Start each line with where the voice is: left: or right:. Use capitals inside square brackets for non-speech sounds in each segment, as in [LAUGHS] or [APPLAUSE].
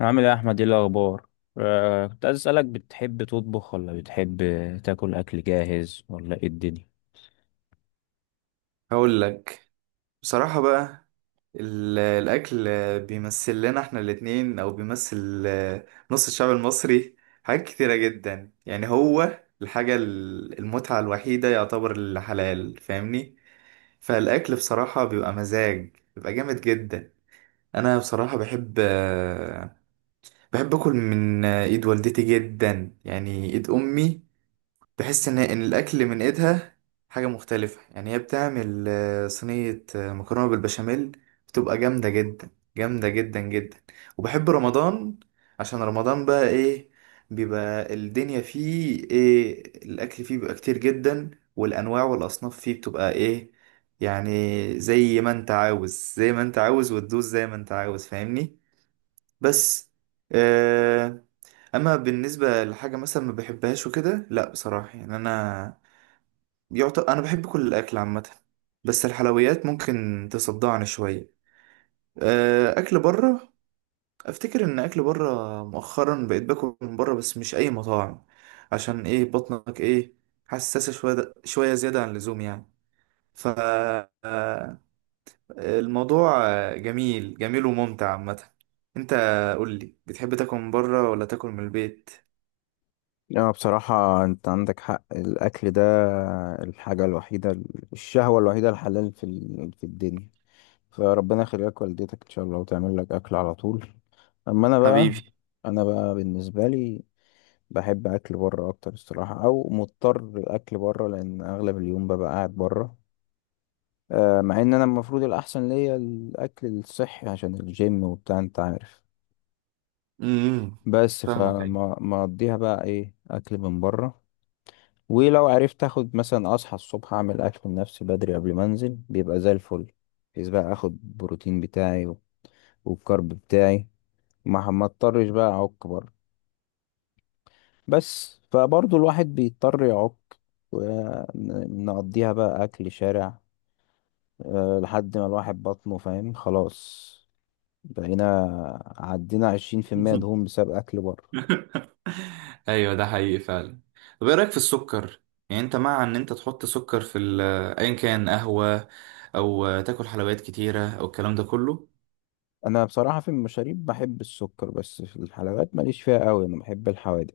left: عامل ايه يا احمد، ايه الاخبار؟ كنت عايز اسالك، بتحب تطبخ ولا بتحب تاكل اكل جاهز ولا ايه الدنيا؟
right: هقول لك بصراحة بقى. الأكل بيمثل لنا احنا الاتنين أو بيمثل نص الشعب المصري حاجات كتيرة جدا. يعني هو الحاجة المتعة الوحيدة يعتبر الحلال، فاهمني؟ فالأكل بصراحة بيبقى مزاج، بيبقى جامد جدا. أنا بصراحة بحب، بحب أكل من إيد والدتي جدا، يعني إيد أمي. تحس ان الاكل من ايدها حاجه مختلفه. يعني هي بتعمل صينيه مكرونه بالبشاميل، بتبقى جامده جدا، جامده جدا جدا. وبحب رمضان عشان رمضان بقى ايه، بيبقى الدنيا فيه ايه، الاكل فيه بيبقى كتير جدا، والانواع والاصناف فيه بتبقى ايه يعني، زي ما انت عاوز زي ما انت عاوز وتدوس زي ما انت عاوز، فاهمني؟ بس آه اما بالنسبه لحاجه مثلا ما بحبهاش وكده، لا بصراحه، يعني انا يعتبر انا بحب كل الاكل عامه، بس الحلويات ممكن تصدعني شويه. اكل بره، افتكر ان اكل بره مؤخرا بقيت باكل من بره، بس مش اي مطاعم، عشان ايه، بطنك ايه حساسه شويه شويه زياده عن اللزوم يعني. ف آه، الموضوع جميل جميل وممتع عامه. انت قول لي، بتحب تاكل من بره ولا تاكل من البيت؟
left: لا بصراحة أنت عندك حق. الأكل ده الحاجة الوحيدة، الشهوة الوحيدة الحلال في الدنيا. فربنا يخليك والدتك إن شاء الله وتعمل لك أكل على طول. أما أنا بقى،
right: حبيبي.
left: أنا بقى بالنسبة لي بحب أكل بره أكتر الصراحة، أو مضطر الأكل بره لأن أغلب اليوم ببقى قاعد بره. مع ان انا المفروض الاحسن ليا الاكل الصحي عشان الجيم وبتاع انت عارف.
right: امم.
left: بس
right: فاهمك، ايوه.
left: فما ما اقضيها بقى ايه اكل من بره. ولو عرفت اخد مثلا اصحى الصبح اعمل اكل لنفسي بدري قبل ما انزل بيبقى زي الفل، بحيث بقى اخد البروتين بتاعي والكارب بتاعي. ما اضطرش بقى اعك بره، بس فبرضه الواحد بيضطر يعك ونقضيها بقى اكل شارع. لحد ما الواحد بطنه فاهم خلاص. بقينا عدينا 20% دهون
right: [LAUGHS]
left: بسبب أكل بره.
right: ايوه ده حقيقي فعلا. طب ايه رايك في السكر؟ يعني انت مع ان انت تحط سكر في ايا كان قهوه او تاكل حلويات كتيره او الكلام ده كله؟
left: أنا بصراحة في المشاريب بحب السكر، بس في الحلويات ماليش فيها قوي، أنا بحب الحوادق.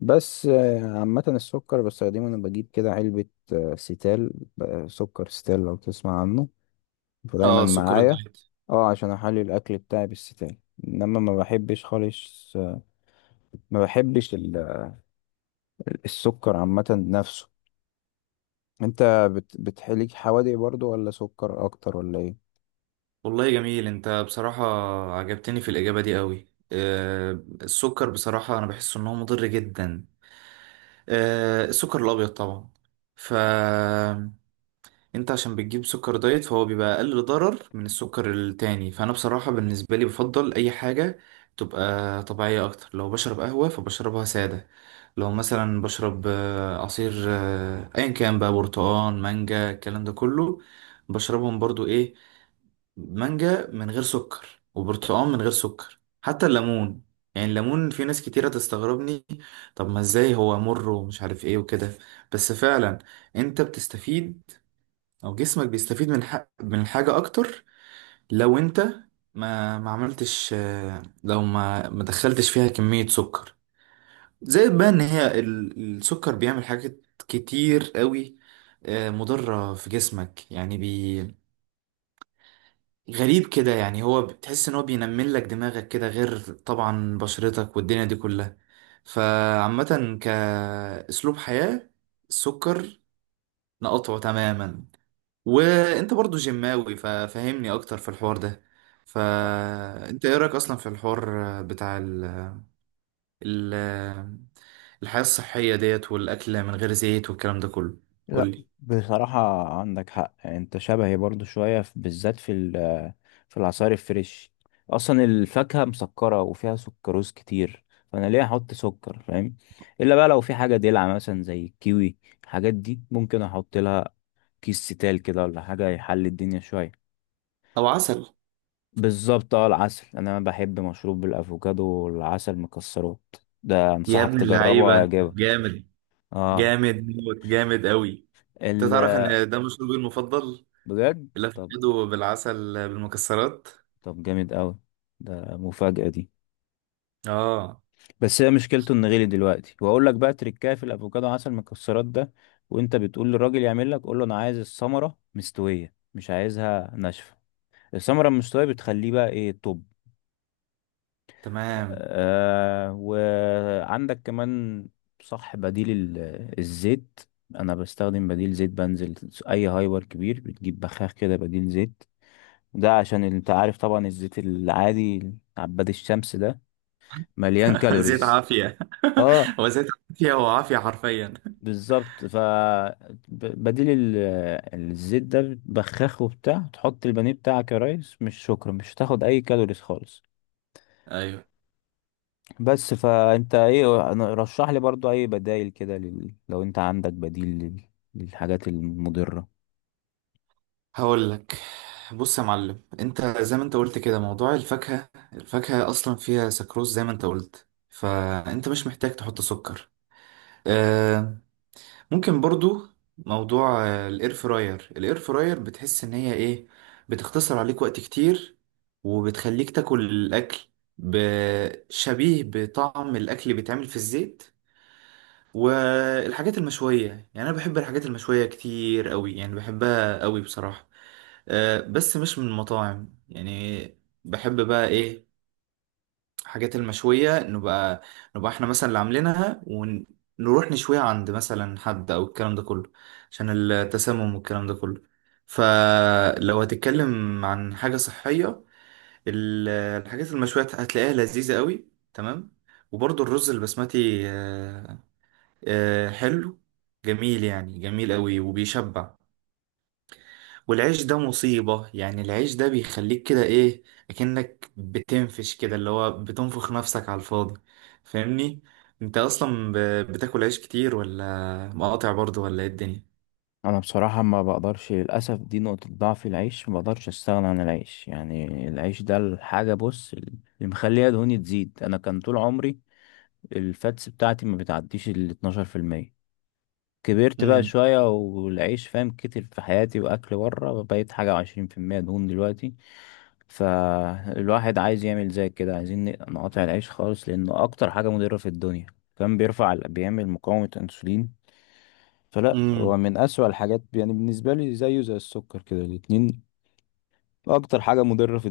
left: بس عامة السكر بستخدمه، أنا بجيب كده علبة، ستال. سكر ستال لو تسمع عنه، فدايما
right: اه، سكر
left: معايا.
right: الدايت.
left: اه عشان أحلي الأكل بتاعي بالستال. إنما ما بحبش خالص، ما بحبش السكر عامة نفسه. أنت بتحلي حوادق برضو ولا سكر أكتر ولا إيه؟
right: والله جميل انت بصراحه، عجبتني في الاجابه دي قوي. آه، السكر بصراحه انا بحس ان هو مضر جدا، آه السكر الابيض طبعا. ف انت عشان بتجيب سكر دايت فهو بيبقى اقل ضرر من السكر التاني. فانا بصراحة بالنسبة لي بفضل اي حاجة تبقى طبيعية اكتر. لو بشرب قهوة فبشربها سادة، لو مثلا بشرب عصير ايا كان بقى، برتقان، مانجا، الكلام ده كله، بشربهم برضو ايه، مانجا من غير سكر وبرتقال من غير سكر، حتى الليمون. يعني الليمون في ناس كتيرة تستغربني، طب ما ازاي هو مر ومش عارف ايه وكده، بس فعلا انت بتستفيد او جسمك بيستفيد من من الحاجة اكتر لو انت ما عملتش، لو ما دخلتش فيها كمية سكر زائد. بقى ان هي السكر بيعمل حاجات كتير قوي مضرة في جسمك، يعني غريب كده. يعني هو بتحس ان هو بينمل لك دماغك كده، غير طبعا بشرتك والدنيا دي كلها. فعامة كأسلوب حياة، السكر نقطعه تماما. وانت برضو جماوي ففهمني اكتر في الحوار ده. فانت ايه رايك اصلا في الحوار بتاع ال... الحياه الصحيه ديت والاكل من غير زيت والكلام ده كله؟
left: لا
right: قولي.
left: بصراحة عندك حق، يعني انت شبهي برضو شوية بالذات في العصائر الفريش. اصلا الفاكهة مسكرة وفيها سكروز كتير، فانا ليه احط سكر فاهم. الا بقى لو في حاجة دلع مثلا زي الكيوي، الحاجات دي ممكن احط لها كيس ستال كده ولا حاجة يحل الدنيا شوية.
right: او عسل.
left: بالظبط. اه العسل، انا بحب مشروب بالافوكادو والعسل مكسرات. ده
right: يا
left: انصحك
right: ابن
left: تجربه
right: اللعيبه
left: ويعجبك.
right: جامد،
left: اه.
right: جامد موت، جامد قوي. انت
left: ال
right: تعرف ان ده مشروبي المفضل،
left: بجد؟ طب.
right: الافوكادو بالعسل بالمكسرات.
left: طب جامد قوي، ده مفاجأة دي.
right: اه.
left: بس هي مشكلته انه غلي دلوقتي، واقول لك بقى تركايه في الافوكادو عسل مكسرات ده، وانت بتقول للراجل يعمل لك قول له انا عايز الثمرة مستوية مش عايزها ناشفة. الثمرة المستوية بتخليه بقى ايه. طب
right: تمام.
left: آه، وعندك كمان، صح، بديل الزيت. انا بستخدم بديل زيت، بنزل اي هايبر كبير بتجيب بخاخ كده بديل زيت. ده عشان انت عارف طبعا الزيت العادي عباد الشمس ده مليان
right: [LAUGHS] زيت
left: كالوريز.
right: عافيه.
left: اه
right: [LAUGHS] هو زيت عافيه، هو عافيه حرفيا.
left: بالظبط. ف بديل الزيت ده بخاخه بتاع تحط البانيه بتاعك يا ريس مش شكرا، مش هتاخد اي كالوريز خالص.
right: ايوه.
left: بس فانت ايه؟ رشح لي برضو اي بدايل كده لو انت عندك بديل للحاجات المضرة.
right: هقول لك، بص يا معلم، انت زي ما انت قلت كده، موضوع الفاكهة، الفاكهة اصلا فيها سكروز زي ما انت قلت، فانت مش محتاج تحط سكر. آه، ممكن برضو موضوع الاير فراير. الاير فراير بتحس ان هي ايه، بتختصر عليك وقت كتير، وبتخليك تاكل الاكل شبيه بطعم الاكل اللي بيتعمل في الزيت. والحاجات المشوية، يعني انا بحب الحاجات المشوية كتير قوي، يعني بحبها قوي بصراحة، بس مش من المطاعم يعني. بحب بقى ايه، حاجات المشوية نبقى، نبقى احنا مثلا اللي عاملينها ونروح نشويها عند مثلا حد او الكلام ده كله، عشان التسمم والكلام ده كله. فلو هتتكلم عن حاجة صحية، الحاجات المشوية هتلاقيها لذيذة قوي. تمام. وبرضه الرز البسمتي حلو، جميل يعني، جميل قوي وبيشبع. والعيش ده مصيبة، يعني العيش ده بيخليك كده ايه، اكنك بتنفش كده، اللي هو بتنفخ نفسك على الفاضي، فاهمني؟ انت اصلا بتاكل عيش كتير ولا مقاطع برضو ولا ايه الدنيا؟
left: انا بصراحة ما بقدرش للاسف، دي نقطة ضعف. العيش ما بقدرش استغنى عن العيش، يعني العيش ده الحاجة بص اللي مخليها دهوني تزيد. انا كان طول عمري الفاتس بتاعتي ما بتعديش ال 12%. كبرت بقى
right: امم.
left: شوية والعيش فاهم كتر في حياتي وأكل بره، بقيت 21% دهون دلوقتي. فالواحد عايز يعمل زي كده، عايزين نقاطع العيش خالص لأنه أكتر حاجة مضرة في الدنيا. كان بيرفع بيعمل مقاومة أنسولين. فلا هو
right: امم.
left: من أسوأ الحاجات يعني بالنسبة لي، زيه زي السكر كده، الاتنين أكتر حاجة مضرة في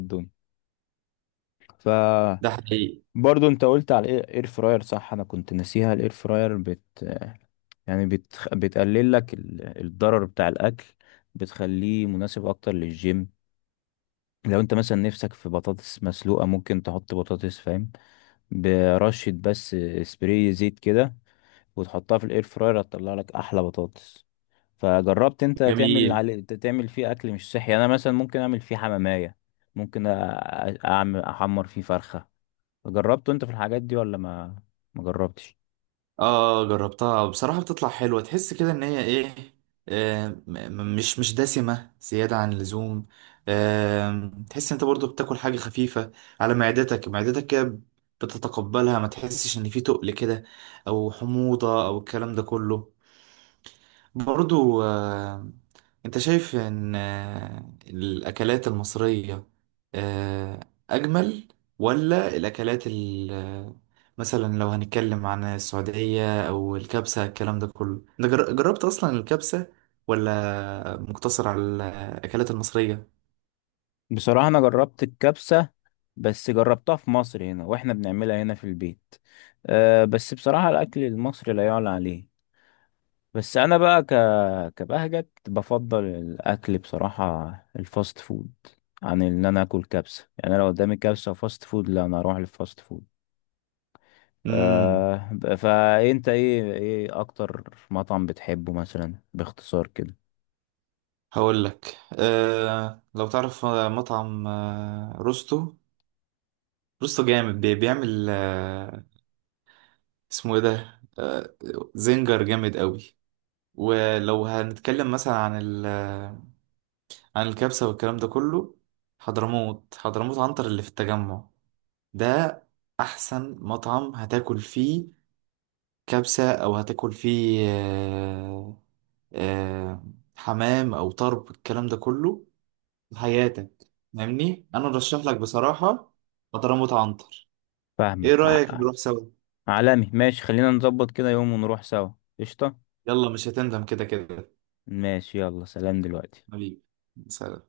left: الدنيا.
right: ده حقيقي.
left: برضو انت قلت على الاير فراير، صح انا كنت ناسيها. الاير فراير يعني بتقلل لك الضرر بتاع الاكل، بتخليه مناسب اكتر للجيم. لو انت مثلا نفسك في بطاطس مسلوقة ممكن تحط بطاطس فاهم، برشة بس سبراي زيت كده، وتحطها في الاير فراير هتطلع لك احلى بطاطس. فجربت انت تعمل
right: جميل.
left: تعمل فيه اكل مش صحي، يعني انا مثلا ممكن اعمل فيه حمامية، ممكن اعمل احمر فيه فرخة. جربته انت في الحاجات دي ولا ما جربتش؟
right: اه جربتها بصراحة، بتطلع حلوة، تحس كده ان هي ايه، آه م- م- مش مش دسمة زيادة عن اللزوم. آه تحس انت برضو بتاكل حاجة خفيفة على معدتك، معدتك كده بتتقبلها، ما تحسش ان في تقل كده او حموضة او الكلام ده كله. برضو انت شايف ان الاكلات المصرية آه، اجمل ولا الاكلات مثلا لو هنتكلم عن السعودية او الكبسة الكلام ده كله؟ انت جربت اصلا الكبسة ولا مقتصر على الاكلات المصرية؟
left: بصراحة انا جربت الكبسة، بس جربتها في مصر هنا واحنا بنعملها هنا في البيت. أه بس بصراحة الاكل المصري لا يعلى عليه. بس انا بقى كبهجت بفضل الاكل بصراحة الفاست فود عن ان انا اكل كبسة، يعني لو قدامي كبسة وفاست فود لا انا اروح للفاست فود.
right: امم.
left: أه فانت ايه، ايه اكتر مطعم بتحبه مثلا باختصار كده؟
right: هقول لك. أه لو تعرف مطعم أه روستو، روستو جامد، بيعمل أه، اسمه ايه ده، أه زنجر، جامد قوي. ولو هنتكلم مثلا عن عن الكبسة والكلام ده كله، حضرموت، حضرموت عنتر اللي في التجمع ده، أحسن مطعم هتاكل فيه كبسة، أو هتاكل فيه آه، حمام أو طرب الكلام ده كله في حياتك. فاهمني؟ أنا أرشح لك بصراحة حضرموت عنتر.
left: فاهمك.
right: إيه رأيك نروح سوا؟
left: عالمي ماشي، خلينا نظبط كده يوم ونروح سوا. قشطة.
right: يلا مش هتندم كده كده.
left: ماشي يلا، سلام دلوقتي.
right: حبيبي، سلام.